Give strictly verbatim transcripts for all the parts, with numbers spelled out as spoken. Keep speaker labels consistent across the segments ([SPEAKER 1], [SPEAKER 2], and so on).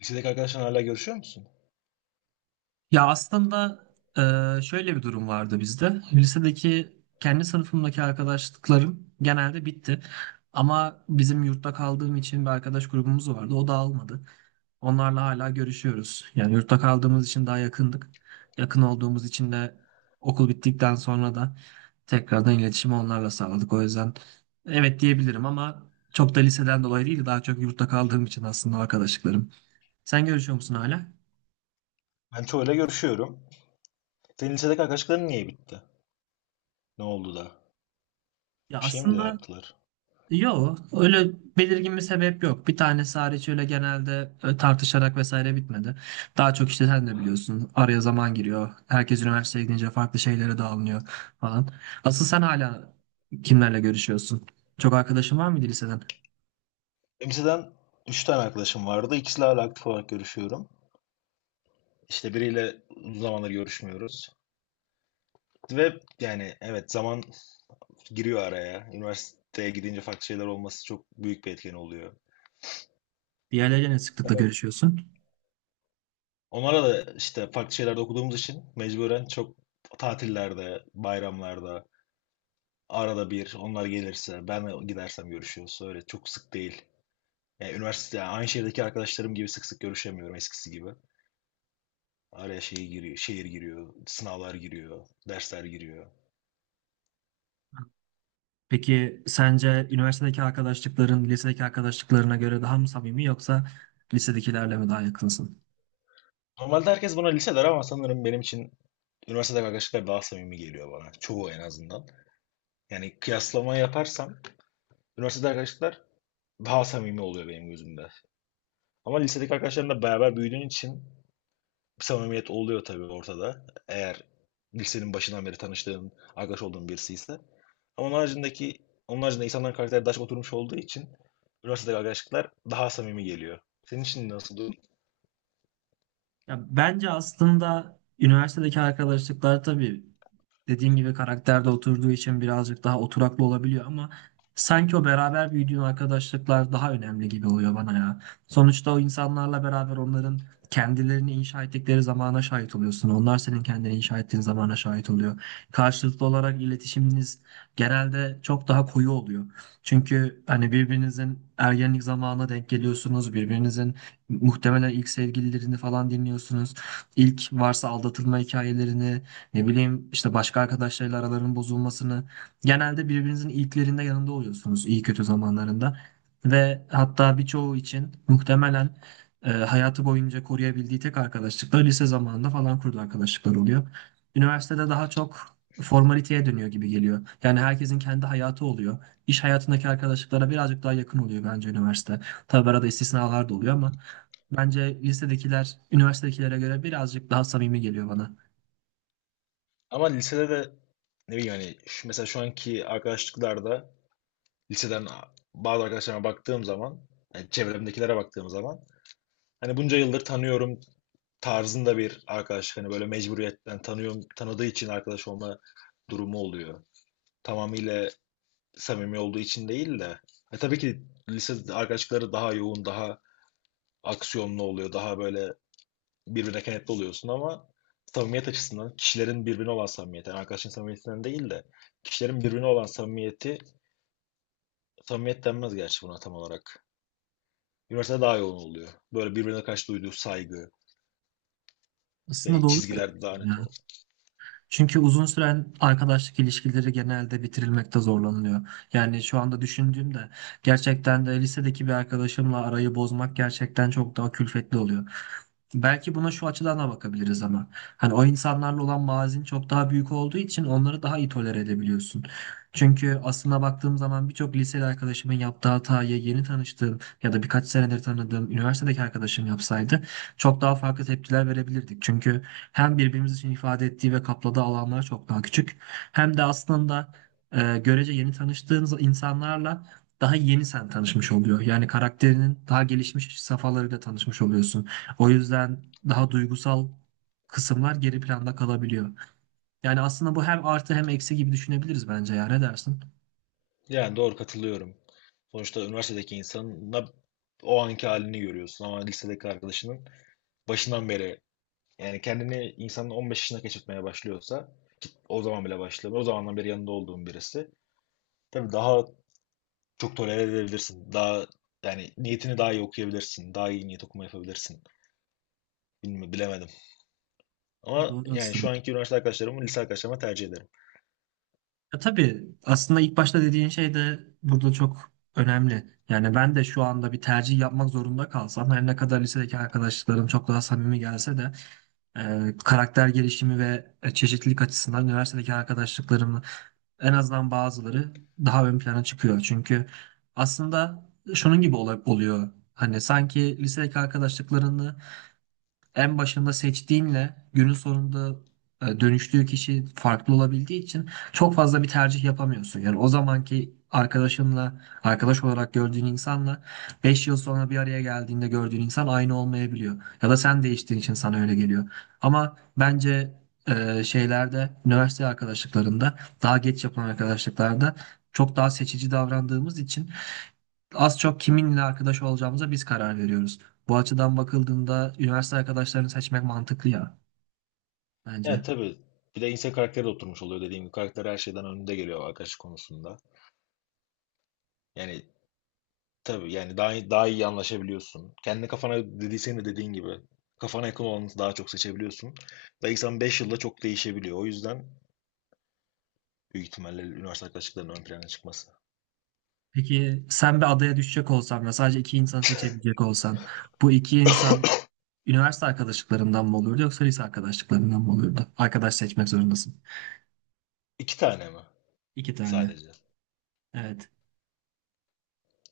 [SPEAKER 1] Lisedeki arkadaşlarla hala görüşüyor musun?
[SPEAKER 2] Ya aslında e, şöyle bir durum vardı bizde. Lisedeki kendi sınıfımdaki arkadaşlıklarım genelde bitti. Ama bizim yurtta kaldığım için bir arkadaş grubumuz vardı. O dağılmadı. Onlarla hala görüşüyoruz. Yani yurtta kaldığımız için daha yakındık. Yakın olduğumuz için de okul bittikten sonra da tekrardan iletişimi onlarla sağladık. O yüzden evet diyebilirim ama çok da liseden dolayı değil, daha çok yurtta kaldığım için aslında arkadaşlıklarım. Sen görüşüyor musun hala?
[SPEAKER 1] Ben çoğuyla görüşüyorum. Senin lisedeki arkadaşların niye bitti? Ne oldu da?
[SPEAKER 2] Ya
[SPEAKER 1] Bir şey mi de
[SPEAKER 2] aslında
[SPEAKER 1] yaptılar?
[SPEAKER 2] yok, öyle belirgin bir sebep yok. Bir tanesi hariç öyle genelde e, tartışarak vesaire bitmedi. Daha çok işte sen de biliyorsun. Araya zaman giriyor. Herkes üniversiteye gidince farklı şeylere dağılıyor falan. Asıl sen hala kimlerle görüşüyorsun? Çok arkadaşın var mıydı liseden?
[SPEAKER 1] Benim liseden üç tane arkadaşım vardı. İkisiyle hala aktif olarak görüşüyorum. İşte biriyle uzun zamandır görüşmüyoruz. Ve yani evet zaman giriyor araya. Üniversiteye gidince farklı şeyler olması çok büyük bir etken oluyor.
[SPEAKER 2] Diğerleriyle ne sıklıkla görüşüyorsun?
[SPEAKER 1] Onlara da işte farklı şeylerde okuduğumuz için mecburen çok tatillerde, bayramlarda, arada bir onlar gelirse, ben gidersem görüşüyoruz. Öyle çok sık değil. Yani üniversite yani aynı şehirdeki arkadaşlarım gibi sık sık görüşemiyorum eskisi gibi. Araya şey giriyor, şehir giriyor, sınavlar giriyor, dersler giriyor.
[SPEAKER 2] Peki sence üniversitedeki arkadaşlıkların lisedeki arkadaşlıklarına göre daha mı samimi yoksa lisedekilerle mi daha yakınsın?
[SPEAKER 1] Normalde herkes buna lise der ama sanırım benim için üniversitede arkadaşlıklar daha samimi geliyor bana. Çoğu en azından. Yani kıyaslama yaparsam üniversitede arkadaşlıklar daha samimi oluyor benim gözümde. Ama lisedeki arkadaşlarımla beraber büyüdüğün için bir samimiyet oluyor tabii ortada. Eğer lisenin başından beri tanıştığın, arkadaş olduğun birisi ise. Ama onun haricindeki, onun haricinde insanların karakteri daha çok oturmuş olduğu için üniversitedeki arkadaşlıklar daha samimi geliyor. Senin için nasıl durum?
[SPEAKER 2] Ya bence aslında üniversitedeki arkadaşlıklar tabii dediğim gibi karakterde oturduğu için birazcık daha oturaklı olabiliyor ama sanki o beraber büyüdüğün arkadaşlıklar daha önemli gibi oluyor bana ya. Sonuçta o insanlarla beraber onların kendilerini inşa ettikleri zamana şahit oluyorsun. Onlar senin kendini inşa ettiğin zamana şahit oluyor. Karşılıklı olarak iletişiminiz genelde çok daha koyu oluyor. Çünkü hani birbirinizin ergenlik zamanına denk geliyorsunuz, birbirinizin muhtemelen ilk sevgililerini falan dinliyorsunuz. İlk varsa aldatılma hikayelerini, ne bileyim işte başka arkadaşlarıyla aralarının bozulmasını. Genelde birbirinizin ilklerinde yanında oluyorsunuz iyi kötü zamanlarında. Ve hatta birçoğu için muhtemelen e, hayatı boyunca koruyabildiği tek arkadaşlıklar lise zamanında falan kurduğu arkadaşlıklar oluyor. Üniversitede daha çok formaliteye dönüyor gibi geliyor. Yani herkesin kendi hayatı oluyor. İş hayatındaki arkadaşlıklara birazcık daha yakın oluyor bence üniversite. Tabii arada istisnalar da oluyor ama bence lisedekiler üniversitedekilere göre birazcık daha samimi geliyor bana.
[SPEAKER 1] Ama lisede de ne bileyim hani şu, mesela şu anki arkadaşlıklarda liseden bazı arkadaşlarıma baktığım zaman, yani çevremdekilere baktığım zaman hani bunca yıldır tanıyorum tarzında bir arkadaş hani böyle mecburiyetten tanıyorum tanıdığı için arkadaş olma durumu oluyor. Tamamıyla samimi olduğu için değil de. E tabii ki lise arkadaşlıkları daha yoğun, daha aksiyonlu oluyor, daha böyle birbirine kenetli oluyorsun ama samimiyet açısından kişilerin birbirine olan samimiyeti, yani arkadaşın samimiyetinden değil de kişilerin birbirine olan samimiyeti, samimiyet denmez gerçi buna tam olarak. Üniversitede daha yoğun oluyor. Böyle birbirine karşı duyduğu saygı,
[SPEAKER 2] Aslında
[SPEAKER 1] şey,
[SPEAKER 2] doğru
[SPEAKER 1] çizgiler
[SPEAKER 2] söylüyorsun
[SPEAKER 1] daha net
[SPEAKER 2] ya.
[SPEAKER 1] oluyor.
[SPEAKER 2] Çünkü uzun süren arkadaşlık ilişkileri genelde bitirilmekte zorlanılıyor. Yani şu anda düşündüğümde gerçekten de lisedeki bir arkadaşımla arayı bozmak gerçekten çok daha külfetli oluyor. Belki buna şu açıdan da bakabiliriz ama. Hani o insanlarla olan bağın çok daha büyük olduğu için onları daha iyi tolere edebiliyorsun. Çünkü aslına baktığım zaman birçok liseli arkadaşımın yaptığı hatayı yeni tanıştığım ya da birkaç senedir tanıdığım üniversitedeki arkadaşım yapsaydı çok daha farklı tepkiler verebilirdik. Çünkü hem birbirimiz için ifade ettiği ve kapladığı alanlar çok daha küçük hem de aslında e, görece yeni tanıştığınız insanlarla daha yeni sen tanışmış oluyor. Yani karakterinin daha gelişmiş safhalarıyla tanışmış oluyorsun. O yüzden daha duygusal kısımlar geri planda kalabiliyor. Yani aslında bu hem artı hem eksi gibi düşünebiliriz bence ya. Ne dersin?
[SPEAKER 1] Yani doğru katılıyorum. Sonuçta üniversitedeki insanın o anki halini görüyorsun ama lisedeki arkadaşının başından beri. Yani kendini insanın on beş yaşına keşfetmeye başlıyorsa ki o zaman bile başlamıyor. O zamandan beri yanında olduğun birisi. Tabii daha çok tolere edebilirsin. Daha yani niyetini daha iyi okuyabilirsin. Daha iyi niyet okuma yapabilirsin. Bilmiyorum, bilemedim. Ama
[SPEAKER 2] Doğru
[SPEAKER 1] yani şu
[SPEAKER 2] aslında.
[SPEAKER 1] anki üniversite arkadaşlarımı lise arkadaşlarıma tercih ederim.
[SPEAKER 2] Ya tabii aslında ilk başta dediğin şey de burada çok önemli. Yani ben de şu anda bir tercih yapmak zorunda kalsam her ne kadar lisedeki arkadaşlarım çok daha samimi gelse de e, karakter gelişimi ve e, çeşitlilik açısından üniversitedeki arkadaşlıklarımı en azından bazıları daha ön plana çıkıyor. Çünkü aslında şunun gibi ola- oluyor. Hani sanki lisedeki arkadaşlıklarını en başında seçtiğinle günün sonunda e, dönüştüğü kişi farklı olabildiği için çok fazla bir tercih yapamıyorsun. Yani o zamanki arkadaşınla, arkadaş olarak gördüğün insanla beş yıl sonra bir araya geldiğinde gördüğün insan aynı olmayabiliyor. Ya da sen değiştiğin için sana öyle geliyor. Ama bence e, şeylerde, üniversite arkadaşlıklarında, daha geç yapılan arkadaşlıklarda çok daha seçici davrandığımız için az çok kiminle arkadaş olacağımıza biz karar veriyoruz. Bu açıdan bakıldığında üniversite arkadaşlarını seçmek mantıklı ya
[SPEAKER 1] Ya
[SPEAKER 2] bence.
[SPEAKER 1] tabii bir de insan karakteri de oturmuş oluyor dediğim gibi. Karakter her şeyden önünde geliyor arkadaş konusunda. Yani tabii yani daha daha iyi anlaşabiliyorsun. Kendi kafana dedi de dediğin gibi kafana yakın olanı daha çok seçebiliyorsun. Belki sen beş yılda çok değişebiliyor. O yüzden büyük ihtimalle üniversite arkadaşlıklarının ön plana çıkması.
[SPEAKER 2] Peki sen bir adaya düşecek olsan ve sadece iki insan seçebilecek olsan bu iki insan üniversite arkadaşlıklarından mı olurdu yoksa lise arkadaşlıklarından mı olurdu? Arkadaş seçmek zorundasın.
[SPEAKER 1] İki tane mi
[SPEAKER 2] İki tane.
[SPEAKER 1] sadece?
[SPEAKER 2] Evet.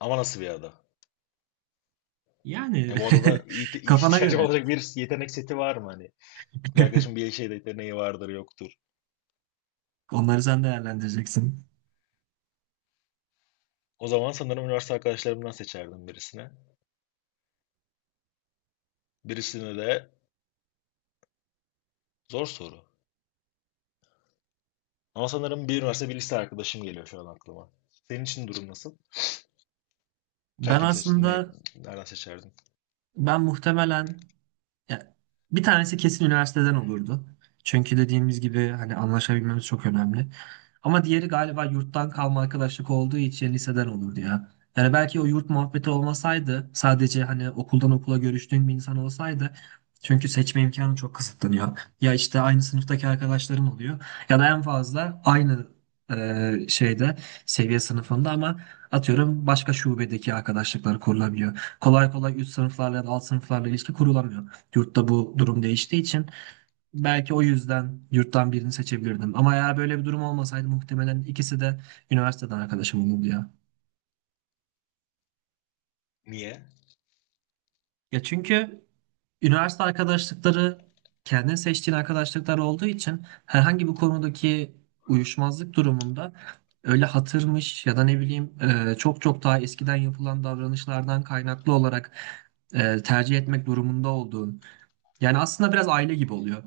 [SPEAKER 1] Ama nasıl bir ada?
[SPEAKER 2] Yani
[SPEAKER 1] Yani bu adada ihti-
[SPEAKER 2] kafana
[SPEAKER 1] ihtiyacım
[SPEAKER 2] göre.
[SPEAKER 1] olacak bir yetenek seti var mı hani? Bir arkadaşım bir şeyde yeteneği vardır yoktur.
[SPEAKER 2] Onları sen değerlendireceksin.
[SPEAKER 1] O zaman sanırım üniversite arkadaşlarımdan seçerdim birisine. Birisine de zor soru. Ama sanırım bir üniversite bir lise arkadaşım geliyor şu an aklıma. Senin için durum nasıl? Sen
[SPEAKER 2] Ben
[SPEAKER 1] kimi seçtin? Ne,
[SPEAKER 2] aslında
[SPEAKER 1] nereden seçerdin?
[SPEAKER 2] ben muhtemelen ya, bir tanesi kesin üniversiteden olurdu. Çünkü dediğimiz gibi hani anlaşabilmemiz çok önemli. Ama diğeri galiba yurttan kalma arkadaşlık olduğu için liseden olurdu ya. Yani belki o yurt muhabbeti olmasaydı sadece hani okuldan okula görüştüğün bir insan olsaydı çünkü seçme imkanı çok kısıtlanıyor. Ya işte aynı sınıftaki arkadaşların oluyor ya da en fazla aynı e, şeyde seviye sınıfında ama atıyorum başka şubedeki arkadaşlıklar kurulabiliyor. Kolay kolay üst sınıflarla ya da alt sınıflarla ilişki kurulamıyor. Yurtta bu durum değiştiği için belki o yüzden yurttan birini seçebilirdim. Ama eğer böyle bir durum olmasaydı muhtemelen ikisi de üniversiteden arkadaşım olurdu ya.
[SPEAKER 1] Niye?
[SPEAKER 2] Ya çünkü üniversite arkadaşlıkları kendin seçtiğin arkadaşlıklar olduğu için herhangi bir konudaki uyuşmazlık durumunda öyle hatırmış ya da ne bileyim e, çok çok daha eskiden yapılan davranışlardan kaynaklı olarak e, tercih etmek durumunda olduğun. Yani aslında biraz aile gibi oluyor.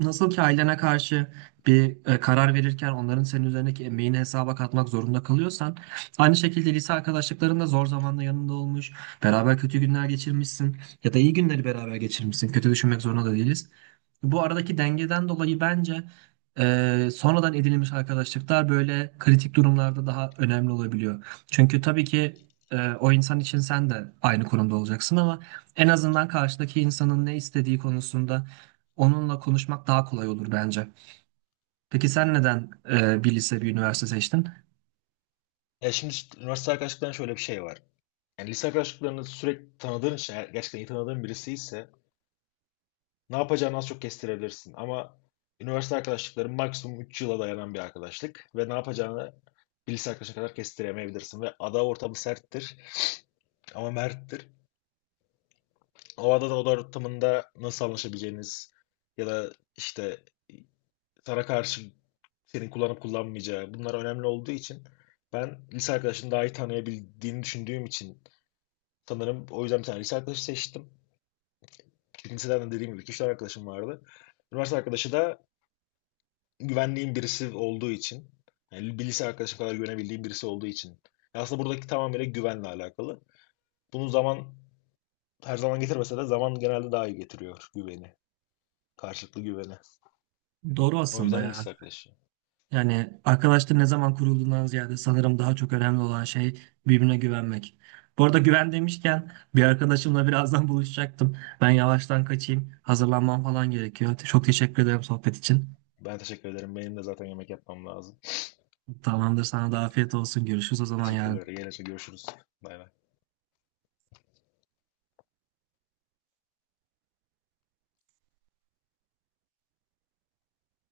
[SPEAKER 2] Nasıl ki ailene karşı bir e, karar verirken onların senin üzerindeki emeğini hesaba katmak zorunda kalıyorsan, aynı şekilde lise arkadaşlıkların da zor zamanda yanında olmuş, beraber kötü günler geçirmişsin ya da iyi günleri beraber geçirmişsin. Kötü düşünmek zorunda da değiliz. Bu aradaki dengeden dolayı bence e, sonradan edinilmiş arkadaşlıklar böyle kritik durumlarda daha önemli olabiliyor. Çünkü tabii ki e, o insan için sen de aynı konumda olacaksın ama en azından karşıdaki insanın ne istediği konusunda onunla konuşmak daha kolay olur bence. Peki sen neden e, bir lise bir üniversite seçtin?
[SPEAKER 1] Ya şimdi işte üniversite arkadaşlıklarında şöyle bir şey var. Yani lise arkadaşlıklarını sürekli tanıdığın için, eğer gerçekten iyi tanıdığın birisi ise ne yapacağını az çok kestirebilirsin. Ama üniversite arkadaşlıkları maksimum üç yıla dayanan bir arkadaşlık ve ne yapacağını bir lise arkadaşına kadar kestiremeyebilirsin. Ve ada ortamı serttir ama merttir. O ada da oda ortamında nasıl anlaşabileceğiniz ya da işte sana karşı senin kullanıp kullanmayacağı bunlar önemli olduğu için ben lise arkadaşını daha iyi tanıyabildiğini düşündüğüm için sanırım o yüzden bir tane lise arkadaşı seçtim. Çünkü liseden de dediğim gibi iki üç tane arkadaşım vardı. Üniversite arkadaşı da güvendiğim birisi olduğu için yani bir lise arkadaşım kadar güvenebildiğim birisi olduğu için. Aslında buradaki tamamıyla güvenle alakalı. Bunu zaman her zaman getirmese de zaman genelde daha iyi getiriyor güveni. Karşılıklı güveni.
[SPEAKER 2] Doğru
[SPEAKER 1] O
[SPEAKER 2] aslında
[SPEAKER 1] yüzden
[SPEAKER 2] ya.
[SPEAKER 1] lise arkadaşı.
[SPEAKER 2] Yani arkadaşların ne zaman kurulduğundan ziyade sanırım daha çok önemli olan şey birbirine güvenmek. Bu arada güven demişken bir arkadaşımla birazdan buluşacaktım. Ben yavaştan kaçayım. Hazırlanmam falan gerekiyor. Çok teşekkür ederim sohbet için.
[SPEAKER 1] Ben teşekkür ederim. Benim de zaten yemek yapmam lazım.
[SPEAKER 2] Tamamdır, sana da afiyet olsun. Görüşürüz o zaman
[SPEAKER 1] Teşekkürler.
[SPEAKER 2] yarın.
[SPEAKER 1] Yine görüşürüz. Bay bay.